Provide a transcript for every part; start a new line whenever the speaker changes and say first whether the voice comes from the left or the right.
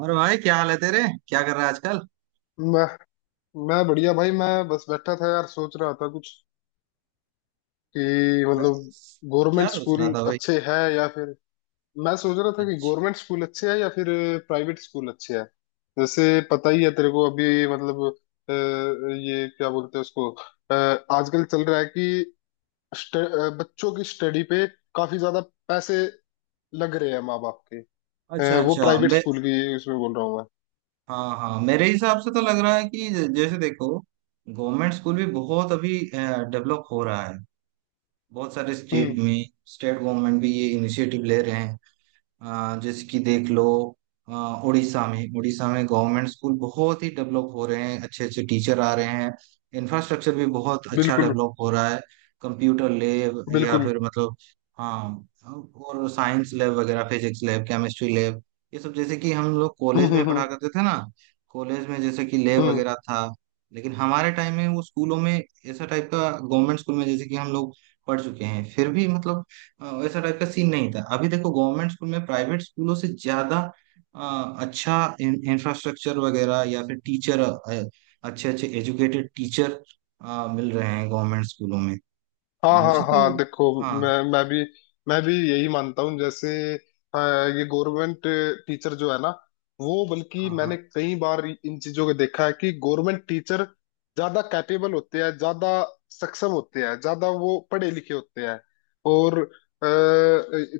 right: और भाई क्या हाल है तेरे? क्या कर रहा है आजकल?
left: मैं मैं बढ़िया भाई। मैं बस बैठा था यार, सोच रहा था कुछ कि
right: क्या?
left: मतलब
right: क्या
left: गवर्नमेंट
right: सोच
left: स्कूल
right: रहा था भाई?
left: अच्छे हैं या फिर, मैं सोच रहा था कि
right: अच्छा
left: गवर्नमेंट स्कूल अच्छे हैं या फिर प्राइवेट स्कूल अच्छे हैं। जैसे पता ही है तेरे को अभी, मतलब अ, ये क्या बोलते हैं उसको, आजकल चल रहा है कि बच्चों की स्टडी पे काफी ज्यादा पैसे लग रहे हैं माँ बाप के।
right: अच्छा।
left: वो
right: अच्छा
left: प्राइवेट
right: मैं।
left: स्कूल की उसमें बोल रहा हूँ मैं।
right: हाँ हाँ, मेरे हिसाब से तो लग रहा है कि जैसे देखो, गवर्नमेंट स्कूल भी बहुत अभी डेवलप हो रहा है बहुत सारे
left: हम्म।
right: स्टेट में। स्टेट गवर्नमेंट भी ये इनिशिएटिव ले रहे हैं। जैसे कि देख लो, अ, उड़ीसा में गवर्नमेंट स्कूल बहुत ही डेवलप हो रहे हैं। अच्छे अच्छे टीचर आ रहे हैं। इंफ्रास्ट्रक्चर भी बहुत अच्छा
left: बिल्कुल
right: डेवलप हो रहा है। कंप्यूटर लैब या
left: बिल्कुल।
right: फिर मतलब, हाँ, और साइंस लैब वगैरह, फिजिक्स लैब, केमिस्ट्री लैब, ये सब जैसे कि हम लोग कॉलेज में
left: हम्म।
right: पढ़ा करते थे ना। कॉलेज में जैसे कि लैब
left: हम्म।
right: वगैरह था। लेकिन हमारे टाइम में वो स्कूलों में ऐसा टाइप का, गवर्नमेंट स्कूल में जैसे कि हम लोग पढ़ चुके हैं, फिर भी मतलब वैसा टाइप का सीन नहीं था। अभी देखो गवर्नमेंट स्कूल में प्राइवेट स्कूलों से ज्यादा अच्छा इंफ्रास्ट्रक्चर वगैरह या फिर टीचर, अच्छे अच्छे एजुकेटेड टीचर मिल रहे हैं गवर्नमेंट स्कूलों में।
left: हाँ हाँ
right: मुझे तो
left: हाँ, देखो,
right: हाँ।
left: मैं मैं भी मैं भी यही मानता हूँ। जैसे अ, ये गवर्नमेंट टीचर जो है ना, वो बल्कि
right: हाँ हाँ।
left: मैंने कई बार इन चीजों को देखा है कि गवर्नमेंट टीचर ज्यादा कैपेबल होते हैं, ज्यादा सक्षम होते हैं, ज्यादा वो पढ़े लिखे होते हैं। और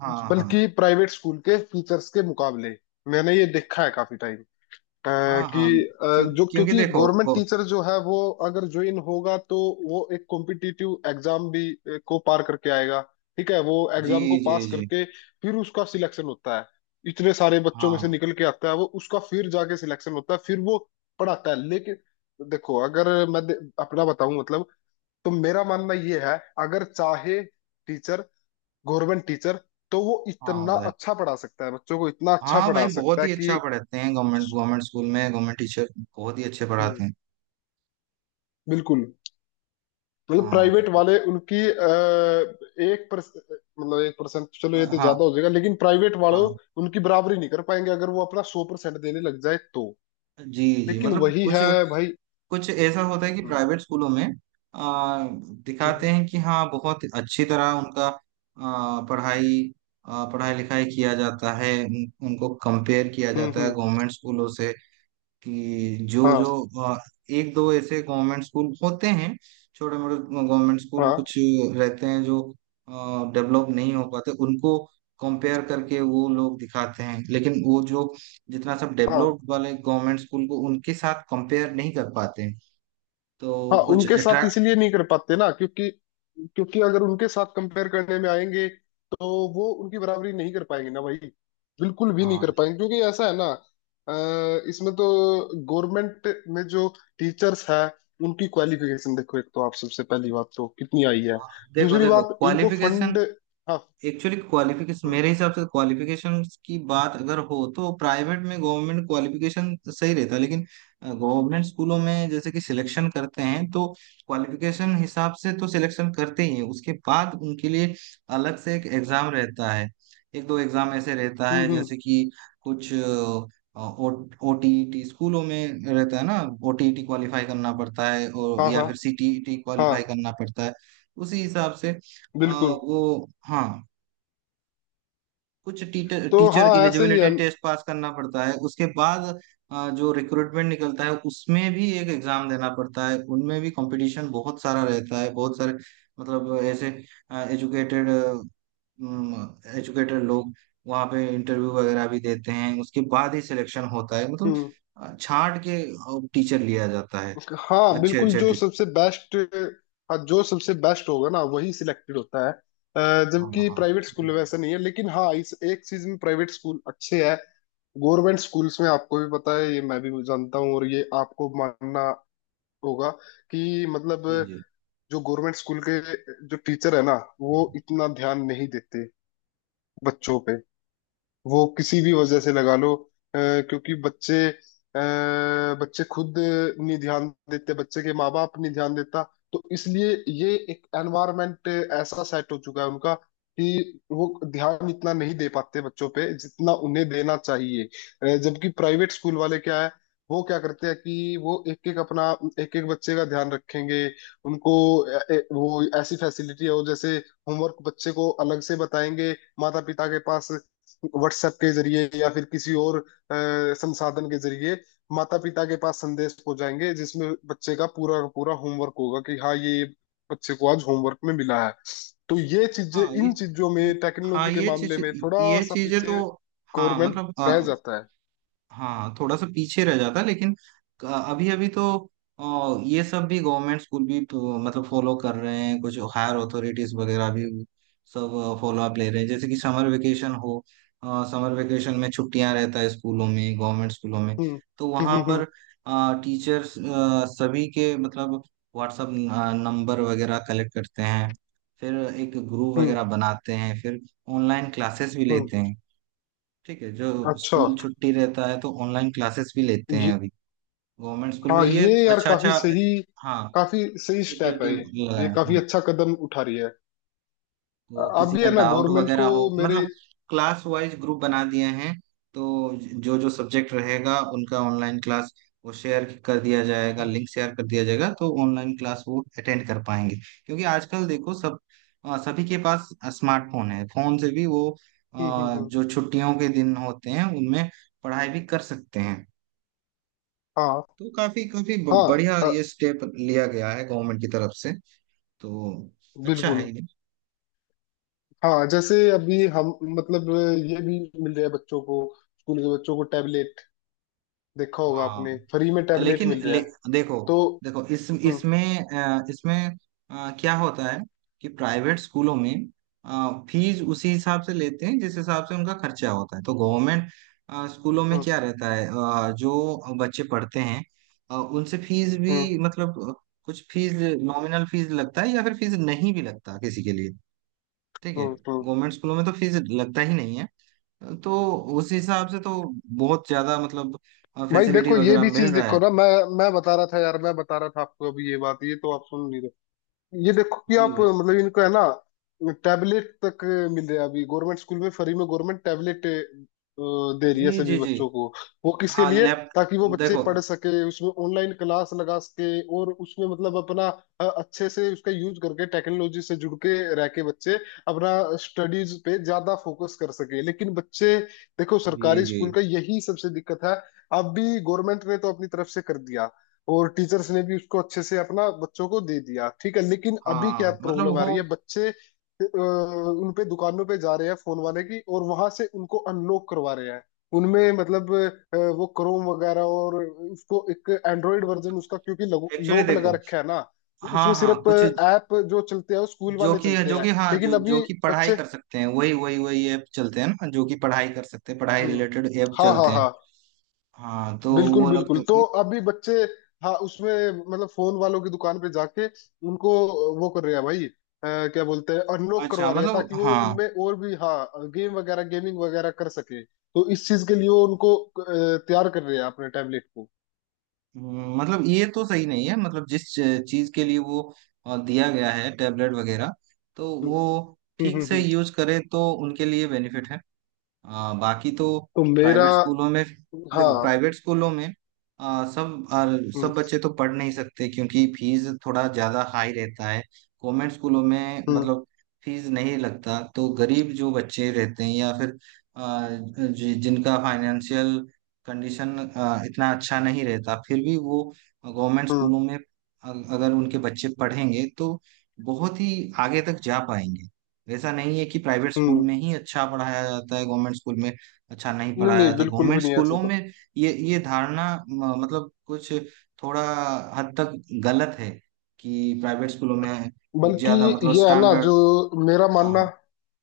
right: हाँ हाँ
left: बल्कि प्राइवेट स्कूल के टीचर्स के मुकाबले मैंने ये देखा है काफी टाइम अ,
right: हाँ
left: कि
right: हाँ।
left: अ,
right: क्यों?
left: जो,
right: क्योंकि
left: क्योंकि
right: देखो
left: गवर्नमेंट टीचर जो है वो अगर ज्वाइन होगा तो वो एक कॉम्पिटिटिव एग्जाम भी को पार करके आएगा। ठीक है, वो
right: जी।
left: एग्जाम को
right: जी
left: पास
right: जी।
left: करके फिर उसका सिलेक्शन होता है। इतने सारे बच्चों में से
right: हाँ
left: निकल के आता है वो, उसका फिर जाके सिलेक्शन होता है, फिर वो पढ़ाता है। लेकिन देखो, अगर मैं अपना बताऊं मतलब, तो मेरा मानना ये है, अगर चाहे टीचर, गवर्नमेंट टीचर, तो वो
right: हाँ,
left: इतना
right: बताइए।
left: अच्छा पढ़ा सकता है बच्चों को, इतना अच्छा
right: हाँ भाई,
left: पढ़ा
right: बहुत
left: सकता है
right: ही
left: कि।
right: अच्छा पढ़ाते हैं। गवर्नमेंट गवर्नमेंट स्कूल में गवर्नमेंट टीचर बहुत ही अच्छे पढ़ाते
left: हम्म।
right: हैं।
left: बिल्कुल, मतलब
right: हाँ।
left: प्राइवेट वाले उनकी एक पर मतलब 1%, चलो ये तो
right: हाँ।
left: ज्यादा हो जाएगा, लेकिन प्राइवेट वालों
right: हाँ।
left: उनकी बराबरी नहीं कर पाएंगे अगर वो अपना 100% देने लग जाए तो।
right: जी जी,
left: लेकिन
right: मतलब
left: वही
right: कुछ,
left: है भाई।
right: कुछ ऐसा होता है कि
left: हम्म
right: प्राइवेट स्कूलों में आ, दिखाते
left: हम्म
right: हैं कि हाँ बहुत अच्छी तरह उनका पढ़ाई पढ़ाई लिखाई किया जाता है। उनको कंपेयर किया
left: हम्म।
right: जाता है
left: हम्म।
right: गवर्नमेंट स्कूलों से कि जो
left: हाँ
right: जो आ, एक दो ऐसे गवर्नमेंट स्कूल होते हैं, छोटे मोटे गवर्नमेंट स्कूल
left: हाँ
right: कुछ रहते हैं जो डेवलप नहीं हो पाते, उनको कंपेयर करके वो लोग दिखाते हैं। लेकिन वो जो जितना सब
left: हाँ।
right: डेवलप्ड वाले गवर्नमेंट स्कूल को उनके साथ कंपेयर नहीं कर पाते हैं, तो
left: हाँ
right: कुछ
left: उनके साथ
right: अट्रैक्ट।
left: इसलिए नहीं कर पाते ना, क्योंकि क्योंकि अगर उनके साथ कंपेयर करने में आएंगे तो वो उनकी बराबरी नहीं कर पाएंगे ना भाई, बिल्कुल भी नहीं कर
right: हाँ
left: पाएंगे। क्योंकि ऐसा है ना, इसमें तो गवर्नमेंट में जो टीचर्स है उनकी क्वालिफिकेशन देखो, एक तो आप सबसे पहली बात तो कितनी आई है,
right: हाँ, देखो
left: दूसरी
right: देखो
left: बात इनको
right: क्वालिफिकेशन,
left: फंड। हाँ।
right: एक्चुअली क्वालिफिकेशन
left: हम्म
right: मेरे हिसाब से क्वालिफिकेशन की बात अगर हो तो प्राइवेट में गवर्नमेंट क्वालिफिकेशन सही रहता है। लेकिन गवर्नमेंट स्कूलों में जैसे कि सिलेक्शन करते हैं तो क्वालिफिकेशन हिसाब से तो सिलेक्शन करते ही हैं। उसके बाद उनके लिए अलग से एक एग्जाम रहता है। एक दो एग्जाम ऐसे रहता है,
left: हम्म।
right: जैसे कि कुछ ओटीईटी स्कूलों में रहता है ना, ओटीईटी क्वालिफाई करना पड़ता है और
left: हाँ
right: या
left: हाँ
right: फिर सीटीईटी
left: हाँ।
right: क्वालिफाई करना पड़ता है। उसी हिसाब से
left: बिल्कुल।
right: वो हाँ, कुछ टीचर,
left: तो
right: टीचर
left: हाँ ऐसे ही
right: एलिजिबिलिटी
left: है।
right: टेस्ट पास करना पड़ता है। उसके बाद जो रिक्रूटमेंट निकलता है उसमें भी एक एग्जाम देना पड़ता है। उनमें भी कंपटीशन बहुत सारा रहता है। बहुत सारे मतलब ऐसे एजुकेटेड, एजुकेटेड लोग वहाँ पे इंटरव्यू वगैरह भी देते हैं। उसके बाद ही सिलेक्शन होता है, मतलब
left: हम्म।
right: छांट के टीचर लिया जाता है।
left: हाँ
right: अच्छे
left: बिल्कुल,
right: अच्छे
left: जो
right: टीचर।
left: सबसे बेस्ट। हाँ जो सबसे बेस्ट होगा ना वही सिलेक्टेड होता है,
right: हाँ
left: जबकि
right: हाँ।
left: प्राइवेट स्कूल
right: जी
left: में
right: जी।
left: वैसा नहीं है। लेकिन हाँ, इस एक चीज में प्राइवेट स्कूल अच्छे है। गवर्नमेंट स्कूल्स में आपको भी पता है, ये मैं भी जानता हूँ और ये आपको मानना होगा कि मतलब,
right: जी जी।
left: जो गवर्नमेंट स्कूल के जो टीचर है ना, वो इतना ध्यान नहीं देते बच्चों पे, वो किसी भी वजह से लगा लो। अ, क्योंकि बच्चे खुद नहीं ध्यान देते, बच्चे के माँ बाप नहीं ध्यान देता, तो इसलिए ये एक एनवायरनमेंट ऐसा सेट हो चुका है उनका कि वो ध्यान इतना नहीं दे पाते बच्चों पे जितना उन्हें देना चाहिए। जबकि प्राइवेट स्कूल वाले क्या है, वो क्या करते हैं कि वो एक एक अपना एक एक बच्चे का ध्यान रखेंगे। उनको वो ऐसी फैसिलिटी है, वो जैसे होमवर्क बच्चे को अलग से बताएंगे माता पिता के पास, व्हाट्सएप के जरिए या फिर किसी और संसाधन के जरिए माता पिता के पास संदेश पहुंचाएंगे जिसमें बच्चे का पूरा होमवर्क होगा कि हाँ ये बच्चे को आज होमवर्क में मिला है। तो ये चीजें,
right: हाँ ये,
left: इन चीजों
right: ये-
left: में
right: हाँ
left: टेक्नोलॉजी के
right: ये
left: मामले
right: चीज,
left: में थोड़ा
right: ये
left: सा
right: चीजें
left: पीछे
right: तो, हाँ
left: गवर्नमेंट
right: मतलब,
left: रह जाता है।
right: हाँ थोड़ा सा पीछे रह जाता है। लेकिन अभी अभी तो ये सब भी गवर्नमेंट स्कूल भी तो, मतलब फॉलो कर रहे हैं। कुछ हायर अथॉरिटीज वगैरह भी सब फॉलो अप ले रहे हैं। जैसे कि समर वेकेशन हो, समर वेकेशन में छुट्टियां रहता है स्कूलों में, गवर्नमेंट स्कूलों में,
left: हम्म
right: तो वहां
left: हम्म।
right: पर टीचर्स सभी के मतलब व्हाट्सअप नंबर वगैरह कलेक्ट करते हैं। फिर एक ग्रुप
left: हम्म।
right: वगैरह बनाते हैं। फिर ऑनलाइन क्लासेस भी
left: हम्म।
right: लेते हैं। ठीक है, जो
left: अच्छा
right: स्कूल छुट्टी रहता है तो ऑनलाइन क्लासेस भी लेते हैं
left: ये,
right: अभी गवर्नमेंट स्कूल में।
left: हाँ
right: ये
left: ये यार
right: अच्छा,
left: काफी
right: अच्छा,
left: सही,
right: हाँ,
left: काफी सही स्टेप है
right: इनिशिएटिव
left: ये।
right: लगाया
left: ये
right: है
left: काफी
right: हाँ।
left: अच्छा कदम उठा रही है।
right: तो
left: अब
right: किसी
left: भी
right: का
left: है ना
right: डाउट
left: गवर्नमेंट
right: वगैरह
left: को
right: हो
left: मेरे।
right: मतलब, क्लास वाइज ग्रुप बना दिए हैं, तो जो जो सब्जेक्ट रहेगा उनका ऑनलाइन क्लास वो शेयर कर दिया जाएगा,
left: हम्म
right: लिंक शेयर कर दिया जाएगा। तो ऑनलाइन क्लास वो अटेंड कर पाएंगे क्योंकि आजकल देखो सब सभी के पास स्मार्टफोन है। फोन से भी वो
left: हम्म। हम्म।
right: जो छुट्टियों के दिन होते हैं उनमें पढ़ाई भी कर सकते हैं।
left: हाँ
right: तो काफी काफी
left: हाँ।
right: बढ़िया
left: अ,
right: ये स्टेप लिया गया है गवर्नमेंट की तरफ से। तो अच्छा
left: बिल्कुल।
right: है ये।
left: हाँ जैसे अभी हम मतलब ये भी मिल रहा है बच्चों को, स्कूल के बच्चों को टैबलेट देखा होगा आपने, फ्री में
right: हाँ
left: टैबलेट
right: लेकिन
left: मिल रहा है
right: देखो,
left: तो।
right: देखो इस,
left: हम्म
right: इसमें इसमें क्या होता है कि प्राइवेट स्कूलों में फीस उसी हिसाब से लेते हैं जिस हिसाब से उनका खर्चा होता है। तो गवर्नमेंट स्कूलों में
left: हम्म
right: क्या रहता है, जो बच्चे पढ़ते हैं उनसे फीस
left: हम्म
right: भी मतलब कुछ फीस, नॉमिनल फीस लगता है या फिर फीस नहीं भी लगता किसी के लिए। ठीक है,
left: हम्म हम्म।
right: गवर्नमेंट स्कूलों में तो फीस लगता ही नहीं है। तो उस हिसाब से तो बहुत ज्यादा मतलब
left: भाई
right: फैसिलिटी
left: देखो, ये
right: वगैरह
left: भी
right: मिल
left: चीज
right: रहा
left: देखो
right: है।
left: ना, मैं बता रहा था यार, मैं बता रहा था आपको अभी ये बात, ये तो आप सुन नहीं रहे। ये देखो कि
right: जी
left: आप
right: भाई
left: मतलब इनको है ना, टैबलेट तक मिल रहे हैं अभी गवर्नमेंट स्कूल में फ्री में। गवर्नमेंट टैबलेट दे रही है
right: जी जी
left: सभी
right: जी।
left: बच्चों को। वो किसके
right: हाँ
left: लिए?
right: लैप,
left: ताकि वो बच्चे
right: देखो।
left: पढ़ सके, उसमें ऑनलाइन क्लास लगा सके, और उसमें मतलब अपना अच्छे से उसका यूज करके टेक्नोलॉजी से जुड़ के रह के बच्चे अपना स्टडीज पे ज्यादा फोकस कर सके। लेकिन बच्चे, देखो
right: जी
left: सरकारी
right: जी।
left: स्कूल का यही सबसे दिक्कत है, अब भी गवर्नमेंट ने तो अपनी तरफ से कर दिया और टीचर्स ने भी उसको अच्छे से अपना बच्चों को दे दिया, ठीक है, लेकिन अभी क्या
right: हाँ मतलब
left: प्रॉब्लम आ
right: वो,
left: रही है। बच्चे उन पे दुकानों पे जा रहे हैं फोन वाले की, और वहां से उनको अनलॉक करवा रहे हैं। उनमें मतलब वो क्रोम वगैरह और उसको एक एंड्रॉइड वर्जन उसका, क्योंकि
right: एक्चुअली
left: लॉक लगा
right: देखो।
left: रखा है ना, तो
right: हाँ
left: उसमें
right: हाँ,
left: सिर्फ
right: कुछ
left: ऐप जो चलते हैं वो स्कूल
right: जो
left: वाले
right: कि,
left: चलते
right: जो
left: हैं,
right: कि हाँ
left: लेकिन
right: जो, जो
left: अभी
right: कि पढ़ाई
left: बच्चे।
right: कर सकते हैं वही वही वही ऐप चलते हैं ना, जो कि पढ़ाई कर सकते हैं, पढ़ाई
left: हम्म।
right: रिलेटेड ऐप
left: हाँ हाँ
right: चलते हैं।
left: हाँ,
right: हाँ तो
left: बिल्कुल
right: वो लोग,
left: बिल्कुल। तो अभी बच्चे हाँ उसमें मतलब फोन वालों की दुकान पे जाके उनको वो कर रहे हैं भाई, क्या बोलते हैं, अनलॉक
right: अच्छा,
left: करवा रहे हैं
right: मतलब
left: ताकि वो
right: हाँ,
left: उनमें और भी हाँ गेम वगैरह, गेमिंग वगैरह कर सके, तो इस चीज के लिए वो उनको तैयार कर रहे हैं अपने टैबलेट को।
right: मतलब ये तो सही नहीं है। मतलब जिस चीज के लिए वो दिया गया है टेबलेट वगैरह, तो
left: हम्म
right: वो ठीक
left: हम्म।
right: से
left: हम्म।
right: यूज करें तो उनके लिए बेनिफिट है। बाकी तो
left: तो मेरा।
right: प्राइवेट स्कूलों में, देखो
left: हाँ।
right: प्राइवेट स्कूलों में सब
left: हम्म
right: सब बच्चे तो पढ़ नहीं सकते क्योंकि फीस थोड़ा ज़्यादा हाई रहता है। कॉन्वेंट स्कूलों में
left: हम्म
right: मतलब फीस नहीं लगता, तो गरीब जो बच्चे रहते हैं या फिर जिनका फाइनेंशियल कंडीशन इतना अच्छा नहीं रहता, फिर भी वो गवर्नमेंट
left: हम्म।
right: स्कूलों में अगर उनके बच्चे पढ़ेंगे तो बहुत ही आगे तक जा पाएंगे। ऐसा नहीं है कि प्राइवेट स्कूल
left: हम्म।
right: में ही अच्छा पढ़ाया जाता है, गवर्नमेंट स्कूल में अच्छा नहीं
left: नहीं
right: पढ़ाया
left: नहीं
right: जाता।
left: बिल्कुल भी
right: गवर्नमेंट
left: नहीं ऐसा
right: स्कूलों में
left: तो।
right: ये धारणा मतलब कुछ थोड़ा हद तक गलत है कि प्राइवेट स्कूलों में
left: बल्कि
right: ज्यादा मतलब
left: ये है ना, जो
right: स्टैंडर्ड।
left: मेरा
right: हाँ।
left: मानना,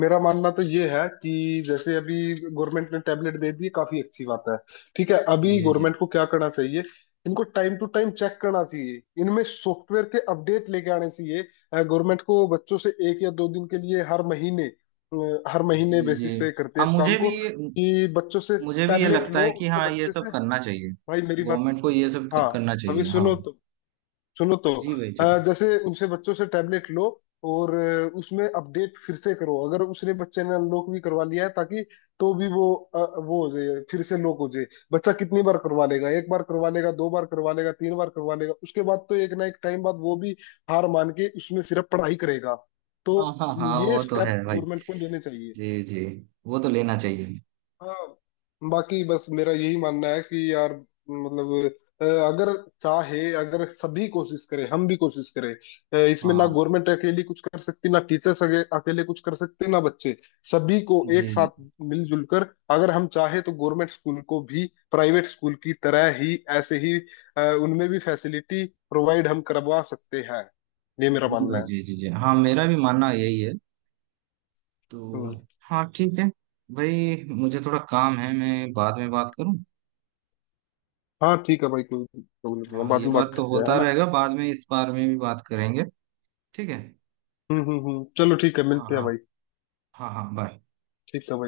left: मेरा मानना तो ये है कि जैसे अभी गवर्नमेंट ने टैबलेट दे दी, काफी अच्छी बात है, ठीक है। अभी
right: जी जी।
left: गवर्नमेंट को क्या करना चाहिए, इनको टाइम टू टाइम चेक करना चाहिए, इनमें सॉफ्टवेयर के अपडेट लेके आने चाहिए। गवर्नमेंट को बच्चों से एक या दो दिन के लिए हर महीने हर महीने
right: जी
left: बेसिस
right: जी।
left: पे करते हैं
right: हाँ
left: इस
right: मुझे
left: काम
right: भी
left: को
right: ये,
left: कि बच्चों से
right: मुझे भी ये
left: टैबलेट
right: लगता है
left: लो,
right: कि
left: तो
right: हाँ ये
left: बच्चे
right: सब
left: से
right: करना चाहिए।
left: भाई, मेरी बात
right: गवर्नमेंट को ये सब
left: हाँ
right: करना
left: अभी
right: चाहिए हाँ।
left: सुनो तो, सुनो तो,
right: जी भाई जी जी।
left: जैसे उनसे बच्चों से टैबलेट लो और उसमें अपडेट फिर से करो, अगर उसने बच्चे ने अनलॉक भी करवा लिया है ताकि तो भी वो वो हो जाए, फिर से लॉक हो जाए। बच्चा कितनी बार करवा लेगा? एक बार करवा लेगा, दो बार करवा लेगा, तीन बार करवा लेगा, उसके बाद तो एक ना एक टाइम बाद वो भी हार मान के उसमें सिर्फ पढ़ाई करेगा। तो
right: हाँ हाँ हाँ,
left: ये
right: वो तो
left: स्टेप
right: है भाई।
left: गवर्नमेंट को लेने चाहिए।
right: जी जी, वो तो लेना चाहिए।
left: हाँ। बाकी बस मेरा यही मानना है कि यार मतलब अगर चाहे, अगर सभी कोशिश करें, हम भी कोशिश करें,
right: हाँ
left: इसमें ना
right: हाँ,
left: गवर्नमेंट अकेली कुछ कर सकती, ना टीचर्स अकेले कुछ कर सकते, ना बच्चे। सभी को
right: जी
left: एक
right: जी।
left: साथ मिलजुल कर अगर हम चाहे तो गवर्नमेंट स्कूल को भी प्राइवेट स्कूल की तरह ही ऐसे ही उनमें भी फैसिलिटी प्रोवाइड हम करवा सकते हैं। ये मेरा
right: जी
left: मानना
right: भाई
left: है।
right: जी जी जी, हाँ मेरा भी मानना यही है। तो
left: हम्म।
right: हाँ ठीक है भाई, मुझे थोड़ा काम है, मैं बाद में बात करूँ।
left: हाँ ठीक है भाई, कोई प्रॉब्लम नहीं है,
right: हाँ
left: बाद
right: ये
left: में
right: बात
left: बात
right: तो
left: करते हैं है
right: होता
left: ना।
right: रहेगा, बाद में इस बारे में भी बात करेंगे। ठीक है।
left: चलो ठीक है,
right: हाँ
left: मिलते हैं
right: हाँ।
left: भाई।
right: हाँ हाँ बाय।
left: ठीक है भाई।